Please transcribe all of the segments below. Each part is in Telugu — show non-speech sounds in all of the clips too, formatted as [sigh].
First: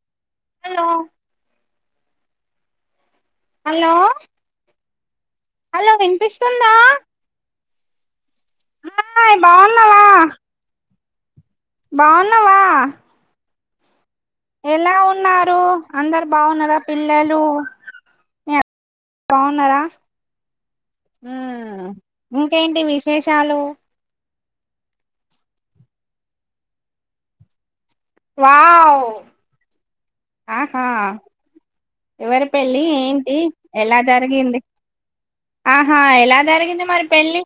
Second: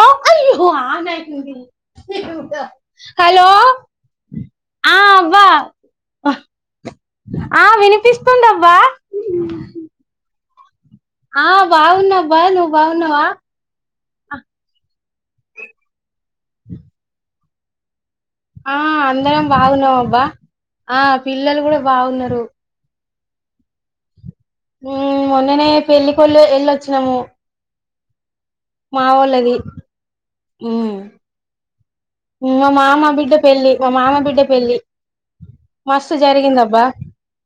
అయ్యో హలో హలో హలో ఆ అవ్వ హలో వినిపిస్తుందా ఆ వినిపిస్తుందవ్వా ఆ బాగున్నావా ఆ బాగున్నా అబ్బా బాగున్నావా నువు బాగున్నావా ఎలా ఉన్నారు అందరు బాగున్నారా పిల్లలు మీ ఆ అందరం బాగున్నారా బాగున్నాం అబ్బా ఆ పిల్లలు కూడా బాగున్నారు ఇంకేంటి విష్ హెషాలు మ్ మొన్ననే పెళ్ళికళ్ళు వెళ్ళోచ్చినాము వా మా వోల్లది ఎవరి పెళ్లి బిడ్డ ఏంటి పెళ్లి మా ఎలా మామ బిడ్డ జరిగింది పెళ్లి ఆహా మస్తు ఎలా జరిగిందబ్బా జరిగింది మరి పెళ్ళి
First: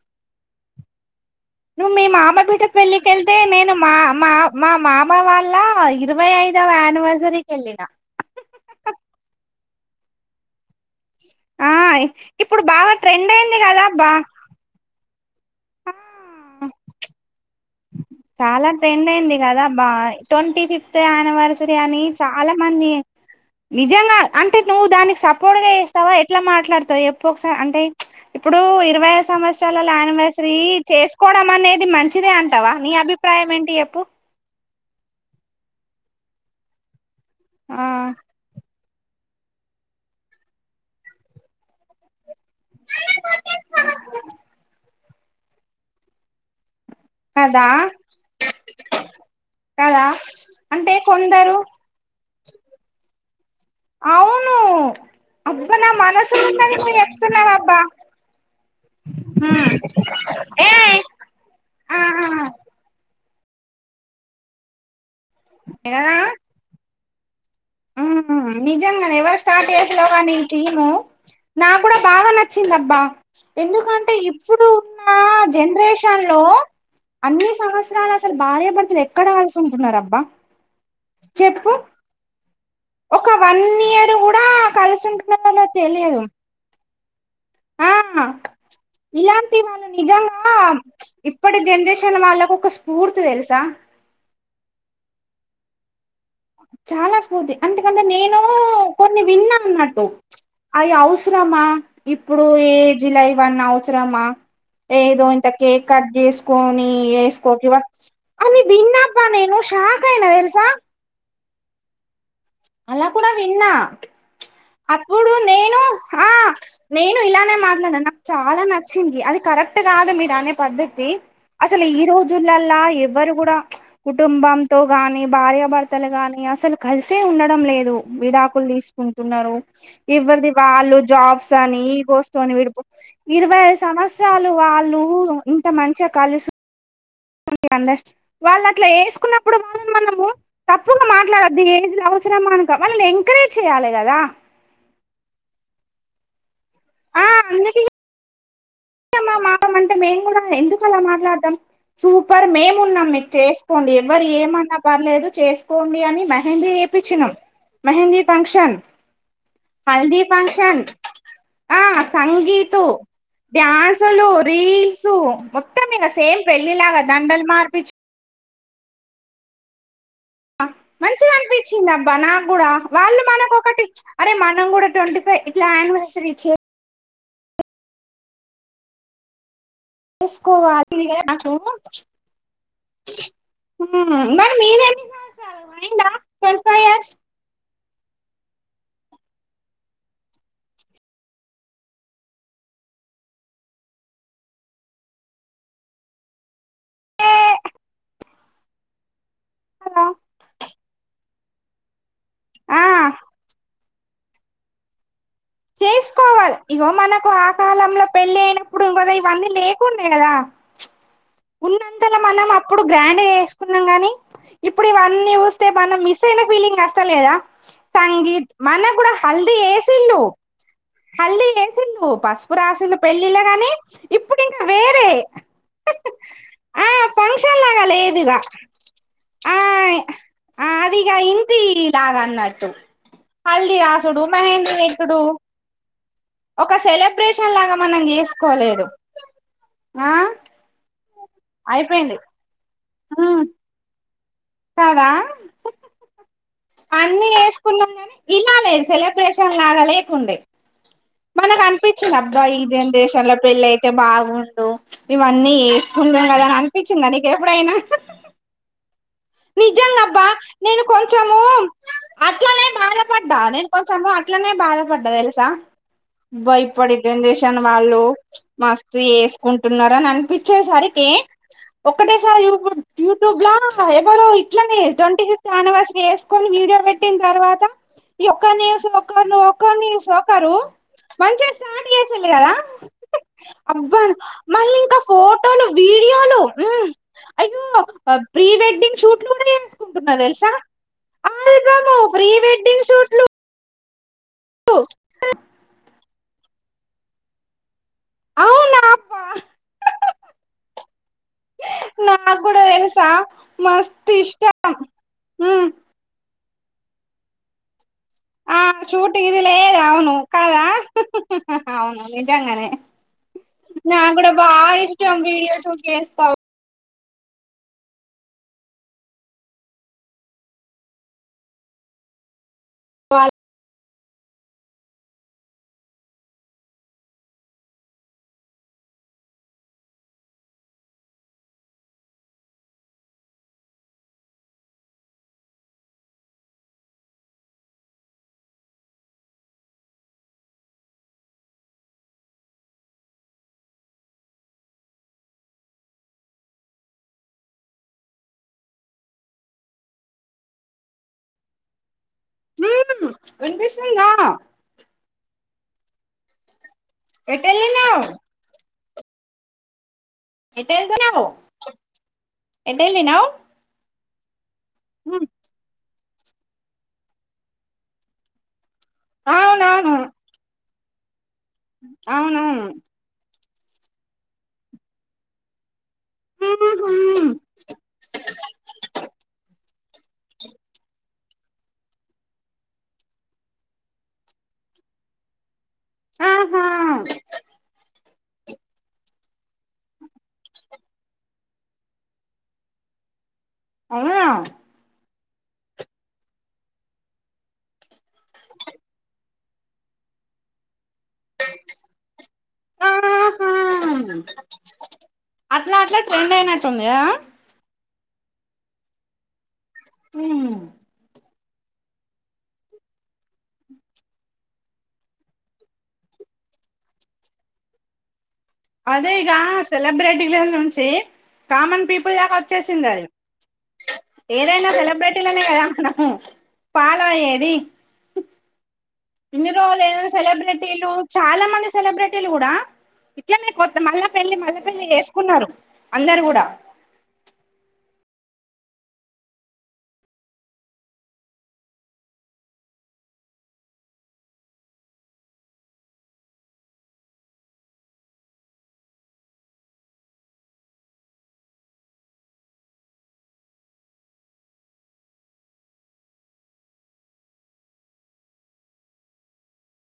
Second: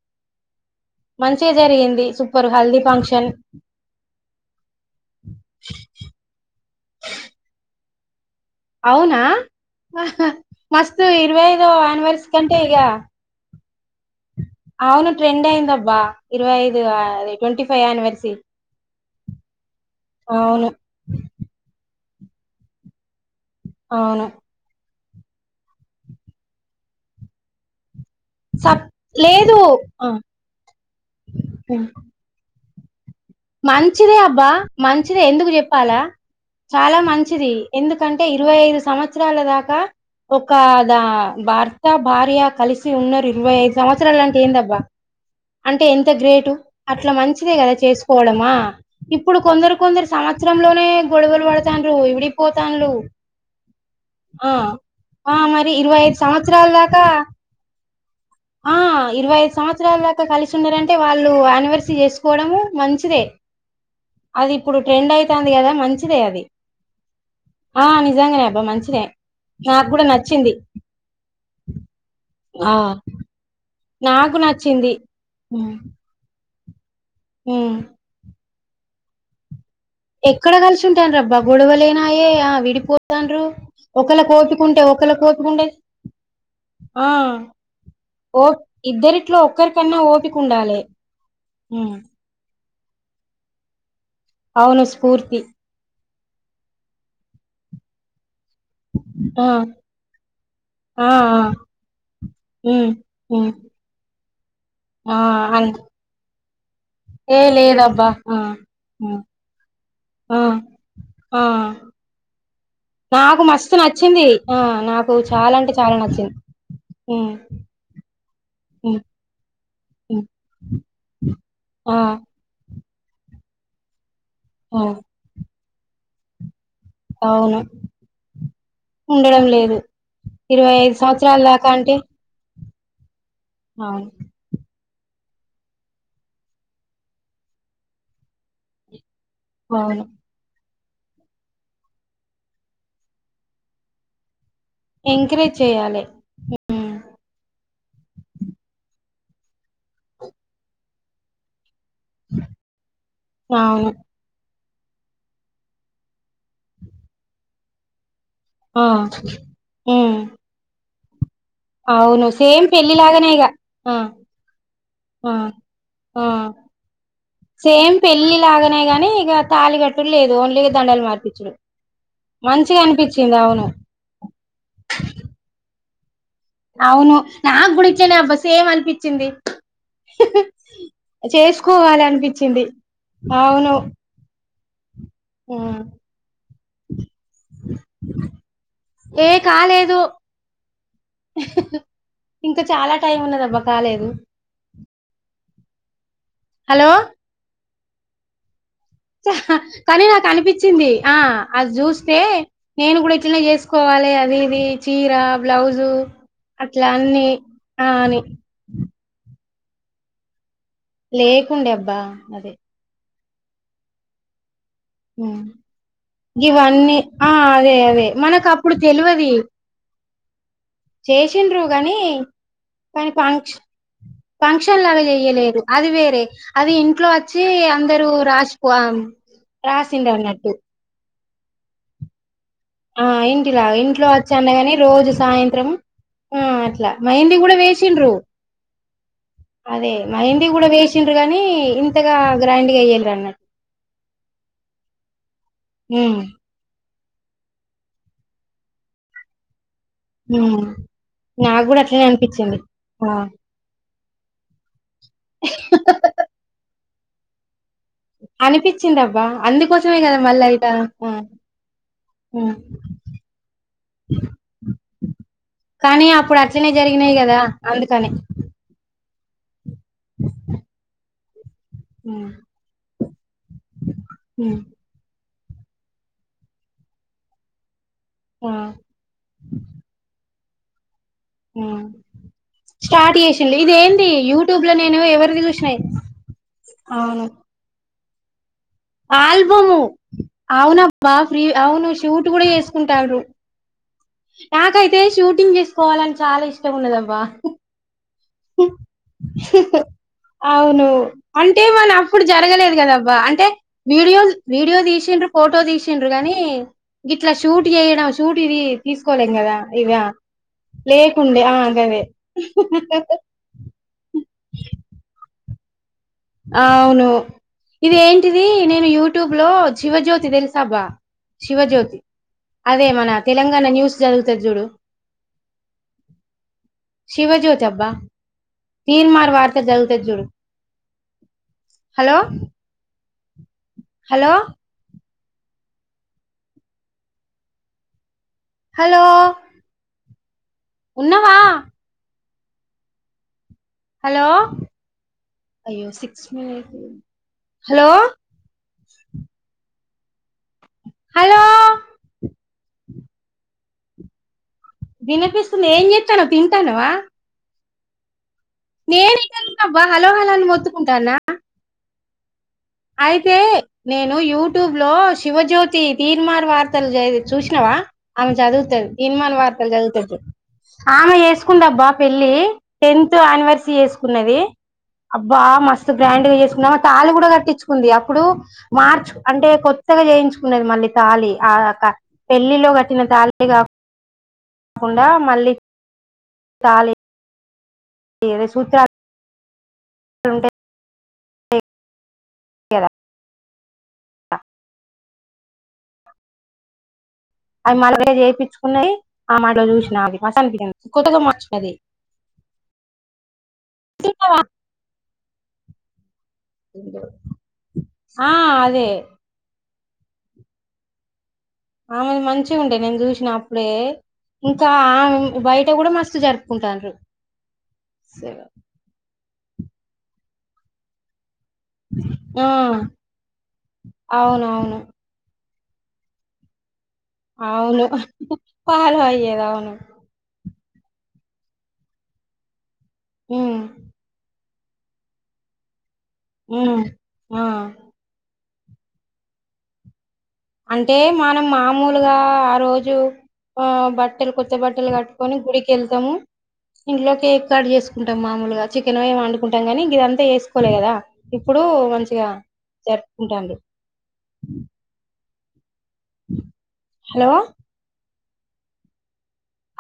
మంచిగా జ నువ్వు మీ మామ బిడ్ట పెళ్ళికెళ్తే నేను మా మా మా మామ వాళ్ళ ఇరవై ఐదవ యానివర్సరీకి వెళ్ళిన అవునా మస్తు ఇరవై ఐదో అనివర్స కంటే ఇగ ట్రెండ్యింది కదా అబ్బా అవును ట్రెండ్ అయిందబ్బ ఇరవై ఐదు ఆ ట్వంటీ ఫైవ్ యానివర్సరీ చాలా ట్రెండ్ అయింది కదా అబ ట్వంటీ అవును ఫిఫ్త్ యానివర్సరీ అని చాలా మంది నిజంగా అవును అంటే అంటే నువ్వు దానికి సపోర్ట్ గా చేస్తావా ఎట్లా మాట్లాడుతావు చెప్పు ఒకసారి అంటే ఇప్పుడు సప్ ఇరవై లేదు సంవత్సరాల ఆ యానివర్సరీ చేసుకోవడం ఉమ్. అనేది మంచిదే అంటావా నీ అభి మంచిదే అబ్బా మంచిదే ఎందుకు చెప్పాలా చాలా మంచి మంచిది ఆ ఎందుకంటే ఇరవై ఐదు సంవత్సరాల దాకా ఒకదా భర్త భార్య కలిసి ఉన్నారు ఇరవై ఐదు సంవత్సరాలు అంటే ఏందబ్బా అంటే ఎంత గ్రేటు అట్లా మంచిదే కదా చేసుకోవడమా ఇప్పుడు కొందరు కదా కొందరు సంవత్సరం లోనే అంటే గొడవలు కొందరు పడతాన్లు విడిపోతాన్లు ఆ అవును ఆ మరి అబ్బా నా ఇరవై ఐదు మనసులో సంవత్సరాల ఉన్నది నువ్వు దాకా చెప్తున్నావబ్బా ఆ ఇరవై ఐదు ఉమ్. సంవత్సరాల కలిసి ఏ ఉన్నారంటే వాళ్ళు యానివర్సరీ ఆ చేసుకోవడం మంచిదే అది ఇప్పుడు ట్రెండ్ అయితుంది కదా మంచిదే అది ఆ నిజంగానే ఉమ్ అబ్బా మంచిదే నిజంగాని ఎవరు స్టార్ట్ నాకు కూడా చేసిల్లో కానీ నచ్చింది థీము నాకూడా బాగా ఆ నచ్చిందబ్బా ఎందుకంటే నాకు ఇప్పుడు నచ్చింది ఉన్న జనరేషన్ లో అన్ని ఉమ్ సంవత్సరాల అసలు భార్యభర్తలు ఎక్కడ కలిసి ఉంటున్నారు అబ్బ ఎక్కడ కలిసి ఉంటాల్లు రబ్బా గొడవలనాయే విడిపో ఒక తాండ్లు వన్ ఇయర్ ఒకళ్ళ కూడా ఓపికుంటే కలిసి ఒకళ ఉంటున్నారో ఓపికుంటే తెలియదు ఆ ఆ ఓ ఇద్దరిట్లో ఇలాంటి వాళ్ళు ఒక్కరికన్నా ఓపిక నిజంగా ఉండాలే ఇప్పటి ఉమ్ జనరేషన్ వాళ్ళకు ఒక స్ఫూర్తి తెలుసా అవును స్ఫూర్తి చాలా స్మూర్తి అందుకంటే నేను కొన్ని ఆ విన్నా అన్నట్టు అవి ఆ ఆ అవసరమా ఇప్పుడు ఈ ఉమ్ ఏజ్ ల ఉమ్ ఇవ్వని అవసరమా ఆ ఏదో ఇంత అన్ కేక్ కట్ చేసుకోని ఏ ఏస్కోకివా లేదబ్బా ఆ అని విన్న ఆ అబ్బ నేను షాక్ అయినా ఆ తెలుసా ఆ అలా కూడా నాకు విన్నా మస్తు నచ్చింది ఆ నాకు అప్పుడు చాలా అంటే నేను చాలా నచ్చింది నేను ఉమ్ ఇలానే మాట్లాడ నా చాలా ఉమ్ నచ్చింది అది కరెక్ట్ కాదు ఉమ్ మీరు అనే పద్ద్దతి అసలు ఆ ఈ రోజు లల్లా ఎవ్వరు కూడా కుటుంబంతో ఆ గానీ భార్యాభర్తలు గానీ అసలు కలిసే అవును ఉండడం లేదు విడాకులు ఉండడం తీసుకుంటున్నారు లేదు ఇవ్వరిది ఇరవై ఐదు వాళ్ళు సంవత్సరాల జాబ్స్ దాకా అని అంటే ఈగోస్ తోని విడిపో ఇరవై ఐదు అవును సంవత్సరాలు వాళ్ళు ఇంత మంచిగా కలుసు అండస్ట్ వాళ్ళు అట్లా ఎసుకున్న అవును తప్పుగా మాట్లాడొద్దు ఈ ఏజ్లో అవసరమా అనుక్ వాళ్ళని ఎంకరేజ్ చేయ్యాలి గదా ఎంకరేజ్ చేయ్యాలి మ్ ఆ అందుకే ఇగా మా అంటే మేము గూడా ఎందుకు అలా మాట్లాడతాం సూపర్ మేము ఉన్నాం మీకు అవును చేసుకోండి ఎవరు ఏమన్నా పర్లేదు చేసుకోండి అని మెహందీ ఎపిచ్చినాం మెహందీ ఫంక్షన్ ఆ ఉమ్ హల్ది ఫంక్షన్ ఆ అవును సేమ్ సంగీతు పెళ్లిలాగానే ఇగా డ్యాన్సులు రీల్స్ మొత్తం ఇగా ఆ సేమ్ పెళ్లి లాగా దండలు మార్పిచ్చు సేమ్ పెళ్లి లాగానేగాని ఇగ తాళి కట్ కుట్టుడు లేదు ఓన్లీగా దండలు మంచిగా మార్పించడు అనిపించింది అబ్బా నాకు కూడా మంచిగా వాళ్ళు అనిపించింది మనకు అవును ఒకటి అరే మనం గూడా ట్వంటీ ఫైవ్ ఇట్లా యానివర్సరీ చె అవును నా గూడా ఇట్లనే అబ్బా సేమ్ అనిపించింది చేసుకోవాలి కదా హ నాకు చేసుకోవాలి అనిపించింది అవును మరి మీరే మ్ ఆ [inaudible] ఏ కాలేదు హ ఇంకా చాలా టైం ఉన్నదబ్బా కాలేదు హలో హ కదా కానీ నాకు అనిపించింది ఆ అది చూస్తే ఆ నేను గూడా ఇట్లనే చేస్ కోవాలి అది ఇది చీరా బ్లౌస్ చేసుకోవాలి ఇవో మనకు ఆ కాలంలో పెళ్లి అయినప్పుడు ఇంకద ఇవన్నీ లేకుండే గదా లేకుండే అబ్బా ఉన్నంతలో మనం అదే అప్పుడు గ్రాండ్ గా చేసుకున్నాం గాని ఇప్పుడు ఇవన్నీ చూస్తే మనం మిస్ అయిన ఫీలింగ్ ఇవన్నీ వస్తా ఆ లేదా అదే అదే సంగీత్ మనకు అప్పుడు మన కూడా తెలివది హల్ది ఎసిళ్ళు హలి చేసిండ్రు గాని ఎసిళ్ళు పసుపు రాసిలు పెళ్ళి లో గాని ఇప్పుడు ఇంకా ఫంక్షన్లుగా వేరే చెయలేదు అది వేరే అది ఆ ఇంట్లో వచ్చి ఫంక్షన్ లాగా అందరూ లేదుగా రాసిపో రాసిండ్ అన్నట్టు నాదిగా యిగ్ నీలాగాన్నటు ఆ ఇంటిలా ఇంట్లో వచ్చా అయిన గాని రోజు పెట్టుడు సాయంత్రం ఆ ఒక అట్లా మెహందీ సెలబ్రేషన్ గూడా లాగా మనం వేసిండ్రు చేసుకోలేదు అదే ఆ మెహందీ గూడా వేసి ఎసిండ్రు గానీ ఇంతగా అయిపోయింది గ్రాండ్గా ఎయ్యాల అన్నట్ ఉమ్ కదా ఉమ్ అన్ని ఎసుకున్నాం కాని ఇలా లేదు సెలబ్రేషన్ లాగాలేద్ ఉ మనకు అనిపించింది అబ్బా ఈ ఆ జనరేషన్ లో పెళ్ళియితే అయితే బాగుండు ఇవన్నీ ఎసుకుంటాం గదాని అనిపించింద నీకు ఎప్పుడైనా అనిపించింది అబ్బా అందుకోసమే కదా నిజంగాబ్బా మళ్ళా ఇట నేను ఆ కొంచెము ఉమ్ అట్లనే బాధపడ్డా నేన్ కొంచెం అట్లనే బాధపడ్డ తెలుసా కానీ అప్పుడు అట్లనే ఇప్పటి జరిగినాయి కదా జనరేషన్ వాళ్ళు అందుకని చ్ మస్తు ఎసుకుంటున్నార అని అనిపించేసరికి ఉమ్ ఒకటేసారి యూట్యూబ్లా ఎవరో ఉమ్ ఇట్లనే ట్వంటీ ఫిఫ్ తాను వస వేసుకొని వీడియో పెట్టిన తర్వాత ఇ ఆ ఒక్కనింసాం ఒకమానవో కానీ సోకారు మంచిగా ఉమ్ స్టార్ట్ చేసిడు కదా స్టార్ట్ చేసిండు ఇది అబ్బా ఏంది యూట్యూబ్ లో మళ్ళీ ఇంకా నేను ఎవరిది ఫోటోలు చూసినాయి వీడియోలు అవును అయ్యో ప్రీ వెడ్డింగ్ షూట్లోనే ఆల్బము ఎస్కుకుంటున్నారు తెల్సాల్ అవునబ్బా ఫ్రీ అవును అవేకాదు షూట్ ప్రీ కూడా వెడ్ంగ్ చేసుకుంటారు షూట్లు నాకైతే షూటింగ్ చేసుకోవాలని చాలా ఇష్టం ఉండదబ్బా అవునా అబ్బా అవును అంటే మన అప్పుడు నాకు కూడా జరగలేదు తెలుసా కదబ్బా అంటే మస్తు వీడియోల్ ఇష్టం వీడియో తీస ఫోటో ఉమ్ తీస షిండ్రు గాని ఇట్లా షూట్ చేయడం షూట్ ఇది షూట్ంగ్ తీసుకోలేం ఇదిలే కదా ఏద ఇక అవును కదా లేకుండే ఆ అవును గదే నిజంగానే నాగూడ బా ఇష్టం వీడియో షూట్ చేస్తా అవును ఇది ఏంటిది నేను యూట్యూబ్ లో శివజ్యోతి తెల్సబ్బా శివజ్యోతి అదే మన తెలంగాణ న్యూస్ జాదువుతాది జూడు శివజ్యోతబ్బా తీన్మార్ వార్తలూ చదువుతాది చూడు హలో హలో హలో ఉన్నవా హలో అయ్యో సిక్స్ మినిటే ఉంది హలో హలో విన్పిస్తుందా విన్పిస్తుంది ఏం చెతానో తింటన్నావా ఎట్టేళ్ళినవ్ నేను ఇక్కడే ఉన్నబ్బా హలోహలాన్ని మొత్తుకుంటానా ఎటెళ్తున్నావ్ ఎటెళ్ళినావ్ అయితే నేను యూట్యూబ్లో ఉమ్ శివజ్యోతి తీన్మార్ వార్తలు చూసినావా ఆమె చదువుతది తిన్మార్ వార్తలు అవునవును చదువుతుది ఆమె చెస్కుందబ్బా పెళ్లి అవునవును టెన్త్ అనివెర్స్సరీ చెస్ న్నది అబ్బా మస్తు గ్రాండ్గా ఉహు చేసుకున్నా తాళి కూడా కట్టించుకుంది అప్పుడు మార్చు అంటే కొత్తగా చేయించుకున్నది మళ్ళీ తాాలి ఆ పెళ్లిలో కట్టిన తాళే కా కాకుండా మళ్ళీ ఆహా ఏ సూత్ర ఉంటే కేర అవునా అవి మళ్ళే చేపిచ్కున్నాయి అమట్ల చూస్ననాది మా అనిపించంది కొత్తగా మచుకూనది [unintelligible] అట్లా అట్లా ట్రెండ్ అయినట్టు ఉందికదా ఆ అదే ఆ ఆమె మంచిగుంటది నేను చూస్న అప్పుడే ఇంకా ఆ బయట కూడా మస్తు జరుపుకుంటాన్రు సే అదే ఇగా సెలబ్రిటీలా నుంచే కామన్ పీపుల్ కా ఆ వచ్చేసింది అది ఏదైనా అవునవును సెలబ్రిటీలనే కదా హు ఫాలో అయ్యే అవును ఫాలో అయ్యి ఇన్ని రోజు ఏదైనా సెలబ్రిటీలు చాలా మంది సెలబ్రిటీలు కూడా ఇట్లనే ఉమ్ కొత్త మళ్లా పెళ్లి మళ్ల్ల పెళ్లి చేేసుకున్నారు అందరు కూడా ఉ ఆ అంటే మనం మామూలుగా ఆ రోజు ఆ బట్టలు కొత్త బట్టలు కట్టుకొని గుడికేళ్తాము ఇంట్లో కేక్ కట్ చేసుకుంటాం మాముూలుగా చికెన్ అయ్యి వండుకుంటాం కానీ గిదంతా వేసుకోలే కదా ఇప్పుడు మంచిగా జరుపుకుంటాడు హలో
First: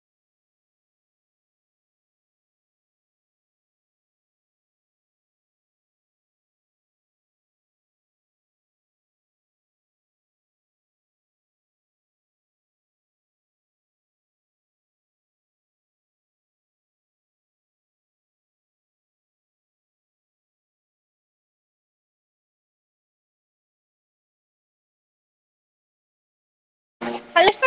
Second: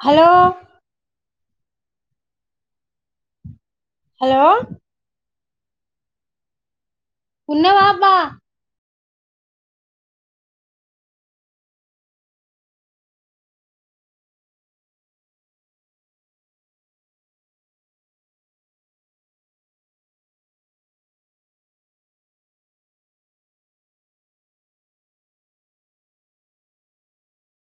హలో హలో ఉన్నావా బా మళ్ళీ